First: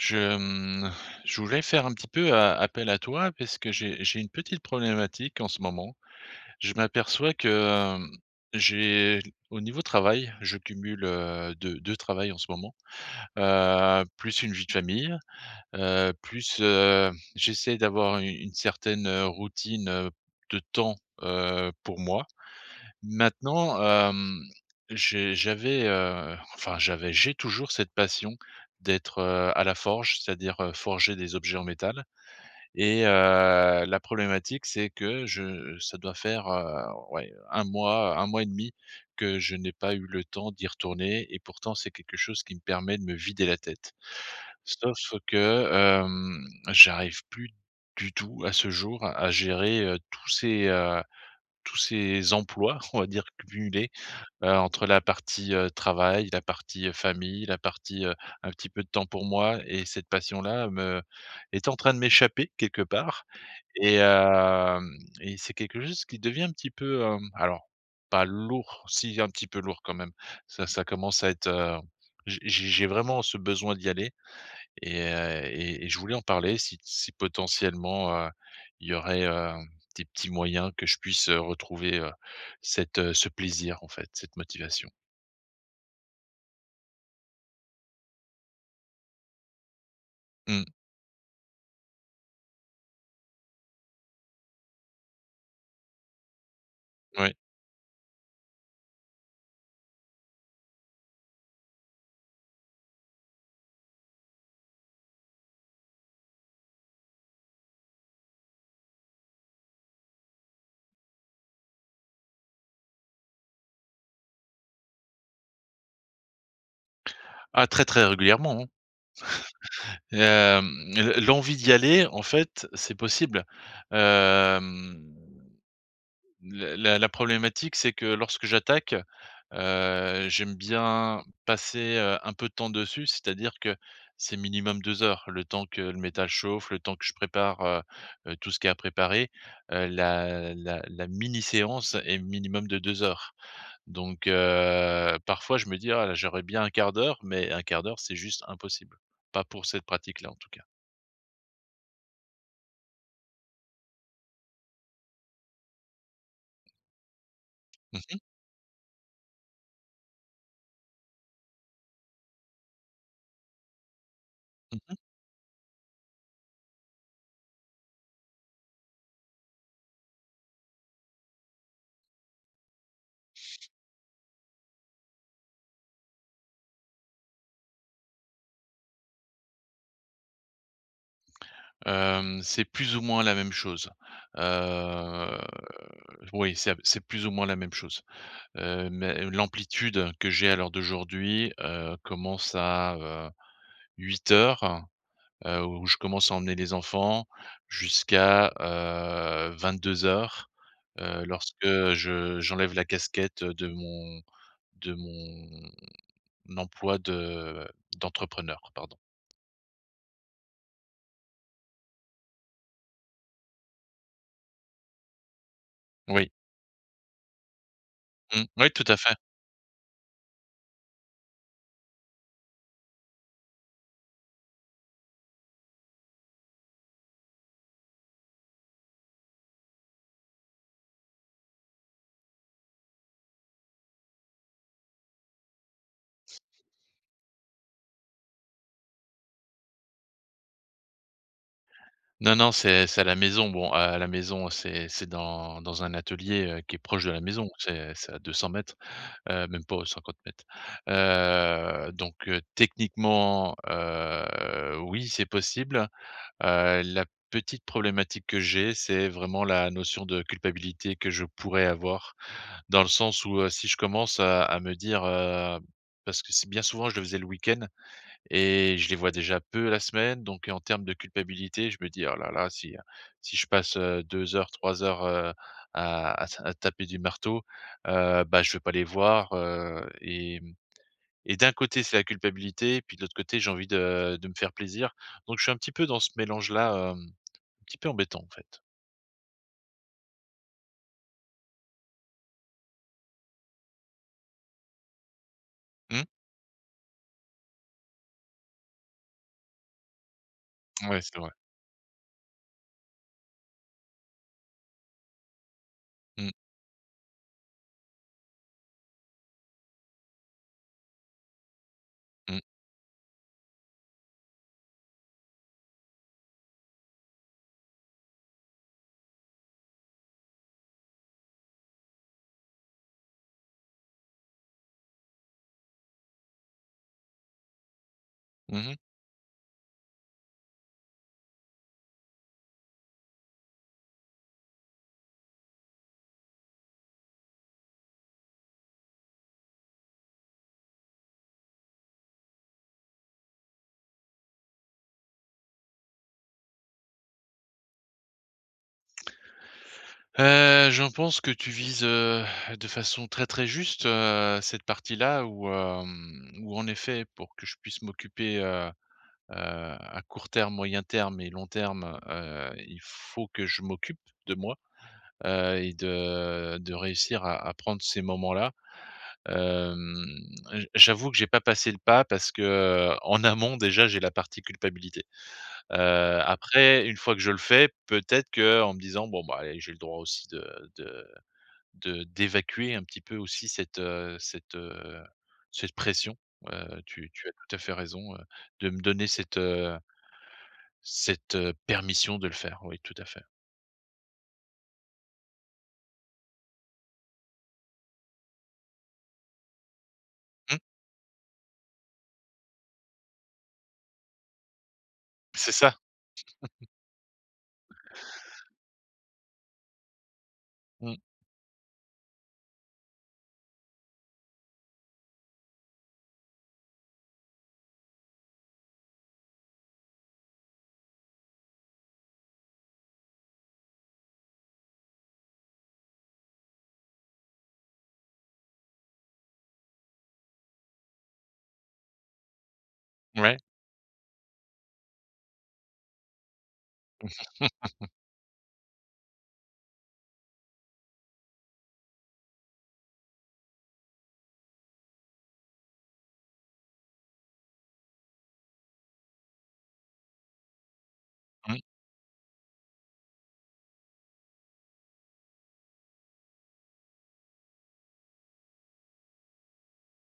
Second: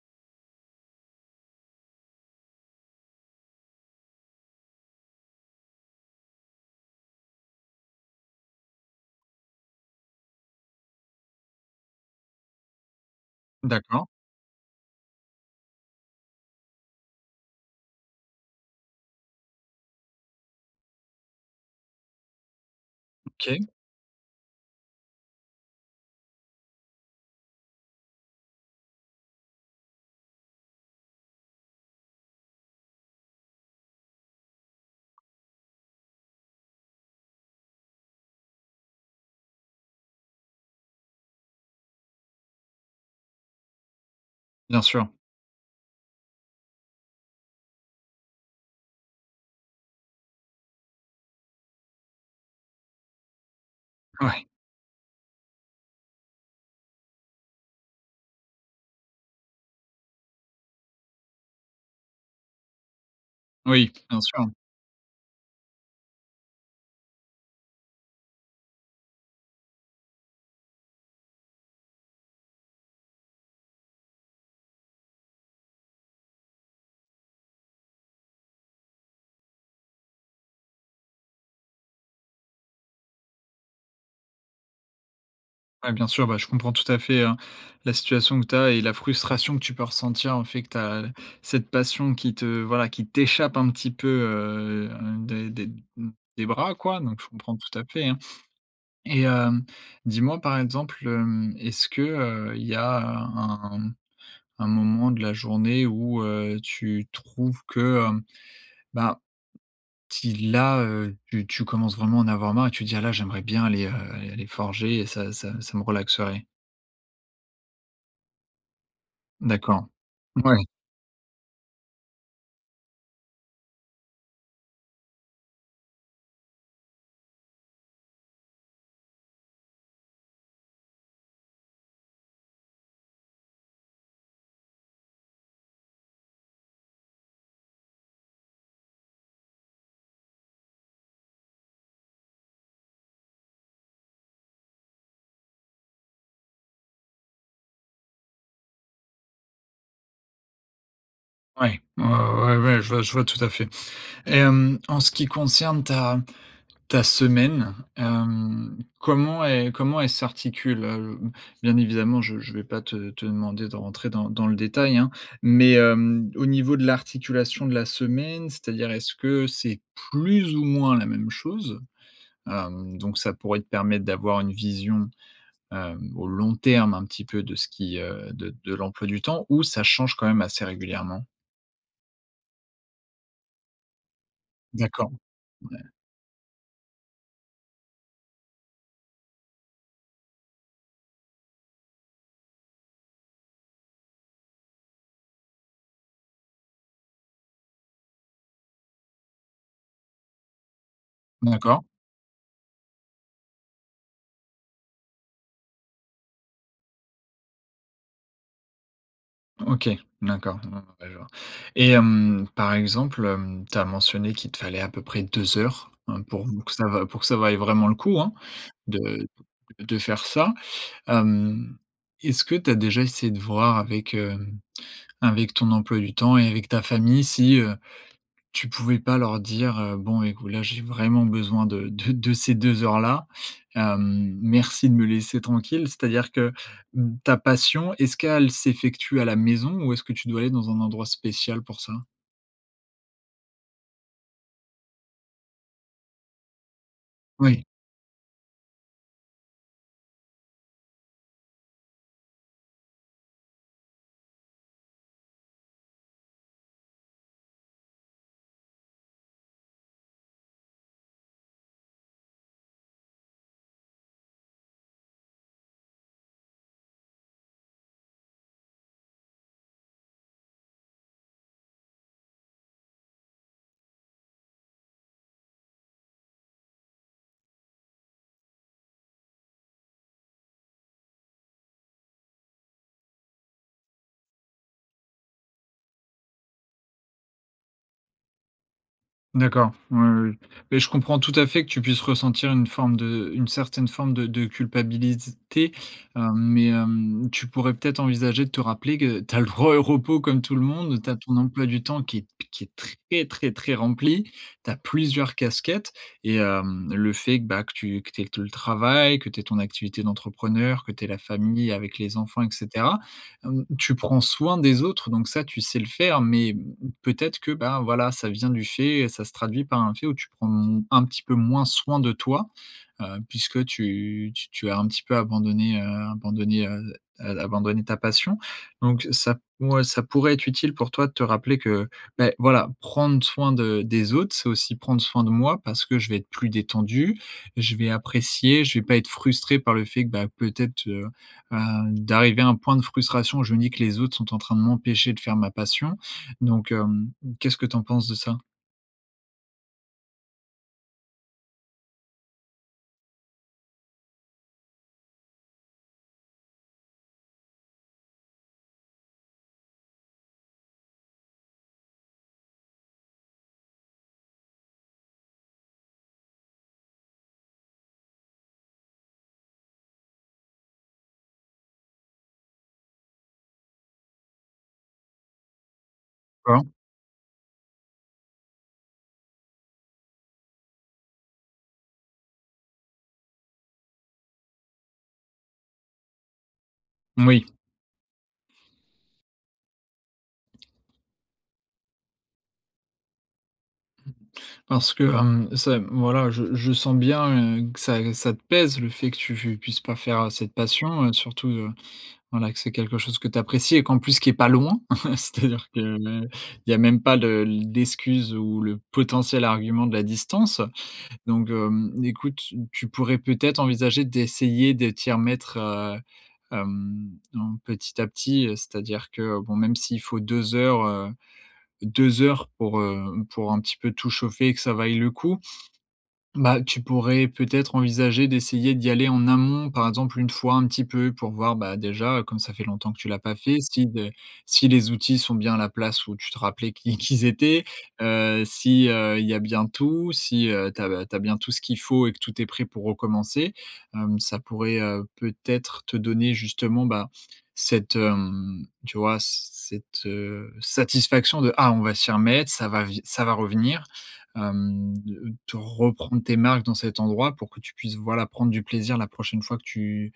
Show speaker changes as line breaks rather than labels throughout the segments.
Je, mmh, je voulais faire un petit peu a appel à toi parce que j'ai j'ai une petite problématique en ce moment, je m'aperçois que, hem, j'ai au niveau travail, je cumule, heu, 2- 2 travail en ce moment, heu,
D'accord.
plus une vie de famille, heu, plus, heu, j'essaie d'avoir u une certaine, heu, routine, heu, de temps, heu, pour moi.
OK.
Maintenant, hem, j'ai j'avais, heu, enfin, j'avais, j'ai toujours cette passion d'être, heu, à la forge. C'est-à-dire, heu, forger des objets en métal et heu, la problématique, c'est que je ça doit faire, heu, ouais, heu, 1 mois, 1 mois et demi que je n'ai pas eu le temps d'y retourner et pourtant, c'est quelque chose qui me permet de me vider la tête.
Bien
Sauf
sûr.
que, hem, j'arrive plus du tout, à ce jour, à gérer, heu, tous ces, heu, tous ces emplois, on va dire, cumulés.
Ouais.
Heu, entre la partie, heu, travail, la partie, heu, famille, la partie, heu, un petit peu de temps pour moi, et cette passion-là me est en train de m'échapper quelque part,
Oui,
et
bien sûr.
hem, et c'est quelque chose qui devient un petit peu, hem, alors pas lourd, si un petit peu lourd quand même, ça ça commence à être, heu, j j'ai j'ai vraiment ce besoin d'y aller et heu, et et je voulais en parler si si potentiellement, heu, il y aurait, heu, des petits moyens que je puisse retrouver, heu, cet, heu, ce plaisir en fait, cette motivation?
Ouais, bien sûr, bah, je comprends tout à fait, hein, la situation que tu as et la frustration que tu peux ressentir. Le fait
Mmh.
que tu as cette passion qui te, voilà, qui t'échappe un petit peu, heu, des des m des bras, quoi. Donc je
Ouais.
comprends tout à fait, hein. Et hem, dis-moi, par exemple, hem, est-ce que, heu, il y a un un un moment de la journée où, heu, tu trouves que, hem, bah, si là, heu, tu tu commences vraiment à en avoir marre et tu dis: «Ah là, j'aimerais bien aller, heu, aller aller forger et ça ça ça me relaxerait»?
Ah, très, très régulièrement, hein.
D'accord,
Et
mouais.
hem, l l'envie d'y aller, en fait, c'est possible. Hem, la la la problématique, c'est que lorsque j'attaque, heu, j'aime bien passer, heu, un peu de temps dessus, c'est-à-dire que c'est minimum 2 heures, le temps que le métal chauffe, le temps que je prépare, heu, heu, tout ce qui est à préparer, heu, la la la mini séance est minimum de 2 heures. Donc, heu, parfois, je me dis «Ah, j'aurais bien 1/4 d'heure», mais 1/4 d'heure c'est juste impossible, pas pour cette pratique là, en tout cas.
Ouais. Ouais, ouais, ouais, ouais, je vois je vois tout à fait. Et hem, en ce qui concerne ta ta semaine,
Mmh mh.
hem, comment el comment elle s'articule, heu? B bien évidemment, je je vais pas te te demander de rentrer dans dans le
Mmh
détail,
mh.
hein. Mais, hem, au niveau de l'articulation de la semaine, c'est-à-dire est-ce que c'est plus ou moins la même chose? Hem, donc ça pourrait te permettre d'avoir une vision, hem, au long terme, un petit peu, de ce qui, heu, de de l'emploi du temps, ou ça change quand même assez régulièrement?
Hem. C'est plus ou moins la même chose.
D'accord.
Heu,
Ouais.
oui, c'est c'est plus ou moins la même chose. Heu, mais l'amplitude que j'ai à l'heure d'aujourd'hui, heu, commence à, heu, 08:00, heu, où je commence à emmener les enfants, jusqu'à, heu, 22:00, heu, lorsque
D'accord.
je j'enlève la casquette de mon de mon emploi de d'entrepreneur, pardon.
OK, d'accord. Ah ouais, je vois. Et hem, par exemple, hem, tu as mentionné qu'il te fallait à peu près 2 heures, hein,
Oui.
pour que ça va pour que ça vaille vraiment le coup, hein,
Mmh. Ouais, tout à fait.
de d de faire ça. Hem, est-ce que tu as déjà essayé de voir avec, hem, avec ton emploi du temps et avec ta famille si, heu, tu pouvais pas leur dire: «Heu, bon écoute, là, j'ai vraiment besoin de de de ces 2 heures-là, hem, merci de me laisser tranquille»? C'est-à-dire que ta passion, est-ce qu'elle s'effectue à la maison ou est-ce que tu dois aller dans un endroit spécial pour ça?
Non, non, c'est c'est à la maison. Bon, à à la maison, c'est c'est dans dans un atelier, heu, qui est proche de la maison.
Oui.
C'est c'est à 200 m, heu, même pas, aux 50 m. Heu, donc heu, techniquement, heu, oui, c'est possible. Heu, la petite problématique que j'ai, c'est vraiment la notion de culpabilité que je pourrais avoir, dans le sens où, heu, si je commence à à me dire, heu parce que c'est bien souvent, je le faisais le week-end, et je les vois déjà peu la semaine, donc, en termes de culpabilité je me dis: «Oh là là si, heu, si je passe, heu, 2 heures, 3 heures, heu, à à ta à taper du marteau, heu bah, je vais pas les voir, heu». Et mmh et d'un côté, c'est la culpabilité, puis de l'autre côté, j'ai envie de de me faire plaisir. Donc je suis un petit peu dans ce mélange-là, hem, un petit peu embêtant, en fait.
D'accord, oui, oui, oui, mais je comprends tout à fait que tu puisses ressentir une forme de une certaine forme de de culpabilité,
Mmh.
hem, mais hem, tu pourrais peut-être envisager de te rappeler que tu as le droit au repos comme tout le
Ouais,
monde. Tu as
c'est vrai.
ton emploi du temps qui est qui est très, très, très rempli, tu as plusieurs casquettes
Mmh.
et hem, le fait que, bah, que tu que tu aies te le travail, que tu aies ton activité d'entrepreneur, que tu aies la famille avec les enfants,
Mmh.
et cetera. Hem, tu prends soin des autres, donc ça, tu sais le faire, mais peut-être que, ben, voilà, ça vient du fait ça se traduit par un fait où tu prends, mmh, un petit peu moins soin de toi. Heu, puisque tu tu tu as un petit peu abandonné, heu, abandonné, heu, heu, abandonné ta passion,
Mmh mh.
donc ça ouais, ça pourrait être utile pour toi de te rappeler que, beh, voilà, prendre soin de des autres, c'est aussi prendre soin de moi parce que je vais être plus détendu. Je vais apprécier, je vais pas être frustré par le fait que, bah, peut-être, heu, heu, d'arriver à un point de frustration. Je me dis que les autres sont en train de m'empêcher de faire ma passion, donc hem, qu'est-ce que tu en penses de ça?
Heu, j'en pense que tu vises, heu, de façon très, très juste, heu, cette partie-là où, hem, où en effet, pour que je puisse m'occuper, heu, heu, à court terme, moyen terme et long terme, heu, il faut que je m'occupe de moi. Heu, et de de réussir à à prendre ces moments-là. Hem, j j'avoue que j'ai pas passé le pas, parce que, heu, en amont déjà, j'ai la partie culpabilité. Heu,
Cor.
après 1 fois que je le fais, peut-être qu'en me disant: «Bon, ben, eh, j'ai le droit aussi de de de d'évacuer un petit peu aussi cette, heu, cette, heu, cette pression», heu, tu tu as
Moui.
tout à fait raison, heu, de me donner cette, heu cette, heu, permission de le faire, oui, tout à fait.
Mmh. Parce que, hem, c'est, mmh, voilà, je je sens bien, heu, que ça g ça te pèse, le fait que tu fu puisses pas faire, heu, cette
Mmh.
passion, heu, surtout de, voilà, que c'est quelque chose que tu apprécies et qu'en plus, qui est pas loin,
C'est
c'est-à-dire
ça.
que, il y a même pas le l'excuse ou le potentiel argument de la distance.
Mmh.
Donc hem, écoute, s tu pourrais peut-être envisager d'essayer de t'y remettre, heu, hem, en petit à petit, heu, c'est-à-dire que bon, même, s'il faut 2 heures, heu, 2 heures pour, heu, pour un petit peu tout chauffer et que ça vaille le coup. Bah, tu pourrais peut-être envisager d'essayer d'y aller en amont. Par exemple, 1 fois, un petit peu pour voir, bah, déjà, heu, comme ça fait longtemps que tu l'as pas
Ouais.
fait, si d heu, si les outils sont bien à la place où tu te rappelais qu'i qu'ils étaient. Heu, si, heu, il y a bien tout. Si heu, tu as ba tu as bien tout ce qu'il faut et que tout est prêt pour recommencer. Hem, ça pourrait, heu, peut-être te donner, justement, bah, cette, hem, tu vois, c cette, heu, satisfaction de:
Mmh.
«Ah, on va s'y remettre, ça va vi ça va revenir». Hem, de te reprendre tes marques dans cet endroit pour que tu puisses, voilà, prendre du plaisir la prochaine fois que tu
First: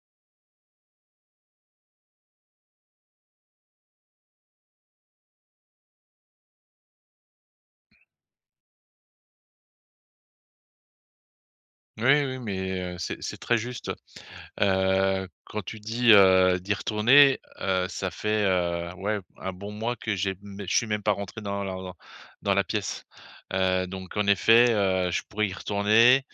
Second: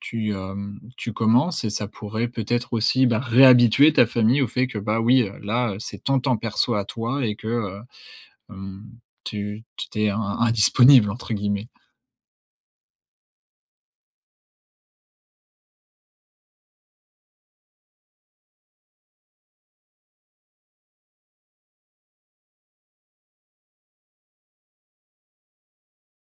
tu, hem, tu commences et ça pourrait peut-être aussi, bah, réhabituer ta famille au fait que, bah, oui, heu, là, c'est ton temps perso à toi et que, heu, hem, tu tu tu es in «indisponible» entre guillemets.
Oui, oui, mais, heu, c'est c'est très juste. Heu, quand tu dis, heu, d'y retourner, heu, ça fait, heu, ouais b un bon mois que j'ai mê je suis même pas rentré dans lar lor dans la pièce. Heu, donc en effet, heu, je pourrais y retourner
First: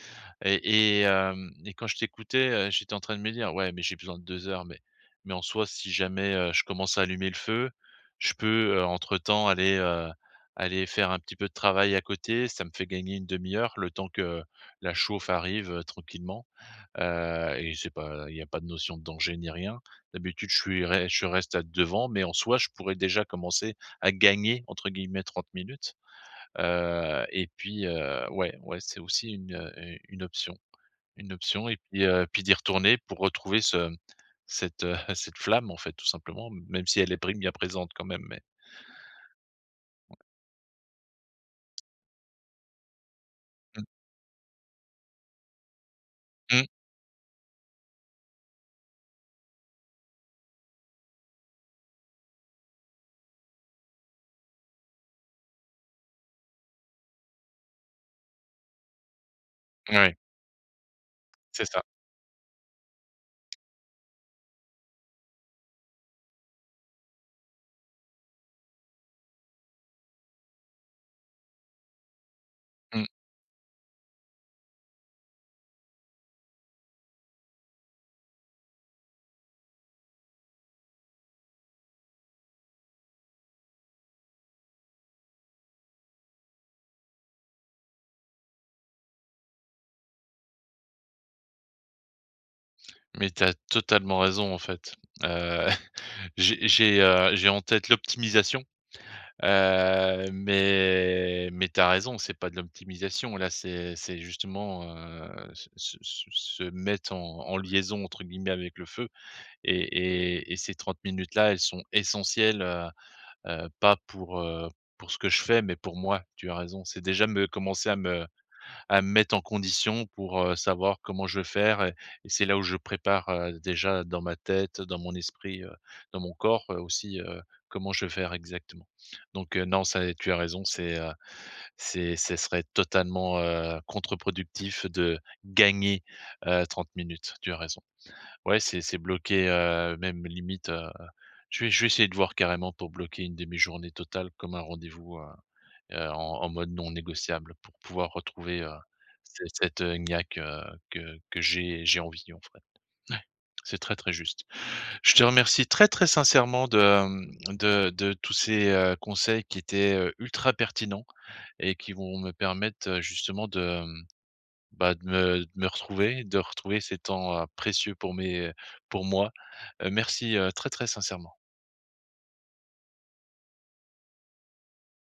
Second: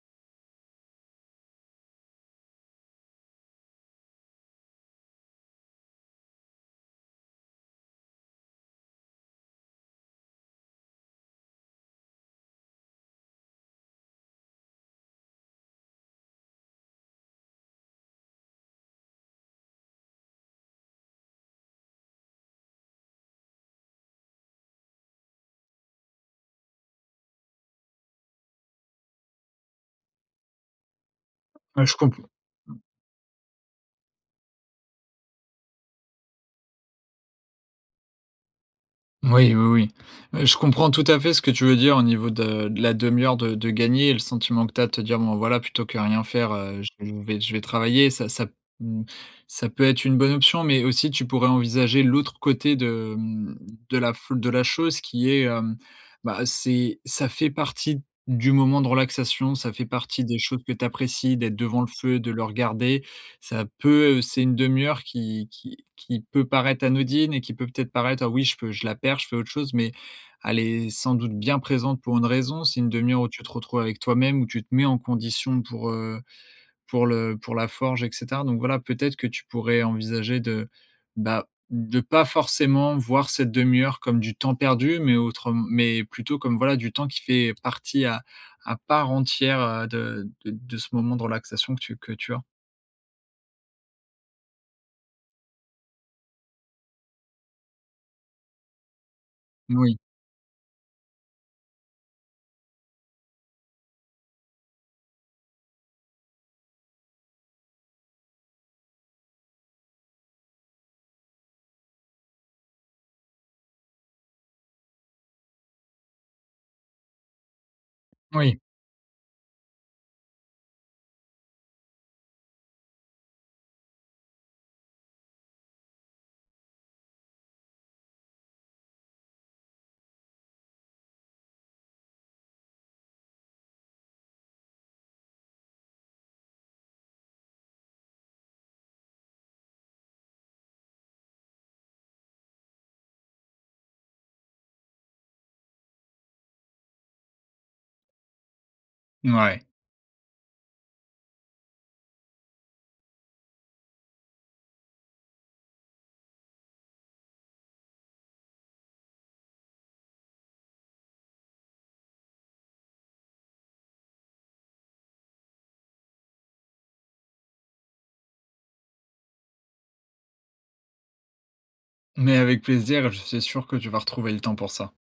et et hem, et quand je t'écoutais, heu, j'étais en train de me dire: «Ouais, mais j'ai besoin de 2 heures mais mais en soi, si jamais, heu, je commence à allumer le feu, je peux, heu, entre temps aller, heu, aller faire un petit peu de travail à côté, ça me fait gagner 1/2 le temps que la chauffe arrive, heu, tranquillement». Heu, et c'est pas il y a pas de notion de danger, ni rien. D'habitude je suis rai je reste a devant, mais en soi je pourrais déjà commencer à «gagner», entre guillemets, 30 minutes. Heu, et puis, heu, ouais, ouais, c'est aussi une, heu, heu, une option une option et
Ouais, je
puis,
comp
heu, puis d'y retourner pour retrouver ce, mmh, cette, heu, cette flamme en fait, tout simplement, m même si elle est prim bien présente quand même mais
Oui, oui, oui. Heu, je comprends tout à fait ce que tu veux dire au niveau de de la demi-heure de de
Mmh.
gagnée et le sentiment que tu as de te dire: «Bon, voilà, plutôt que rien faire,
Mmh.
heu, je vais je vais je vais travailler». Ça ça, mmh, ça peut être une bonne option, mais aussi tu pourrais envisager l'autre côté de, mmh, de la fl de la chose qui est, hem, bah, c'est ça fait partie du moment de relaxation, ça fait
Ouais.
partie des choses que tu apprécies d'être
C'est
devant
ça.
le feu et de le regarder, ça peut c'est 1/2 qui qui qui peut paraître anodine et qui peut peut-être paraître: «Ah oui, je peux je la perds, je fais autre chose», mais elle est sans doute bien présente pour une raison. C'est une
Mmh.
demi-heure où tu te retrouves avec toi-même, où tu te mets en condition pour, heu, pour le pour la forge et cetera. Donc voilà, peut-être que tu pourrais envisager de, bah, de pas forcément voir cette demi-heure comme du temps perdu mais autrem mais plutôt comme, voilà, du temps qui fait partie à à part entière, heu, de de de ce moment de relaxation que tu que tu as.
Mais tu as totalement raison, en fait. Heu, j'ai j'ai, heu, j'ai en tête l'optimisation.
Moui.
Heu, mais mais tu as raison, c'est pas de l'optimisation là, c'est c'est justement, heu, se se se se mettre en en «liaison», entre guillemets, avec le feu. Et et et ces 30 minutes là, elles sont essentielles, heu, heu, pas pour, heu, pour ce que je fais, mais pour moi, tu as raison. C'est déjà me commencer à me
Oui.
à me mettre en condition pour, heu, savoir comment je vais faire et et c'est là où je prépare, heu, déjà dans ma tête, dans mon esprit, heu, dans mon corps, heu, aussi, heu, comment je vais faire exactement. Donc heu, non, ça et tu as raison, c'est, heu, c'est c'est serait totalement, heu, contre-productif de gagner, heu, 30 minutes, tu as raison. Ouais, c'est c'est bloqué, heu, même limite, heu, je vais je vais essayer de voir carrément pour bloquer 1/2 journée totale, comme un rendez-vous, heu, heu, en en mode non négociable pour pouvoir retrouver, heu,
N
ce
ouais.
cette, heu, niaque, heu, que que j'ai j'ai envie, en fait. Ouais, c'est très, très juste. Je te remercie très, très sincèrement de, mmh, de de tous ces, heu, conseils qui étaient, heu, ultra pertinents et qui vont me permettre, heu, justement de, mmh, bah, de me de me retrouver, de retrouver ces temps, heu, précieux pour mes pour moi. Heu, merci, heu, très, très sincèrement.
Mais avec plaisir, je suis sûr que tu vas retrouver le temps pour ça.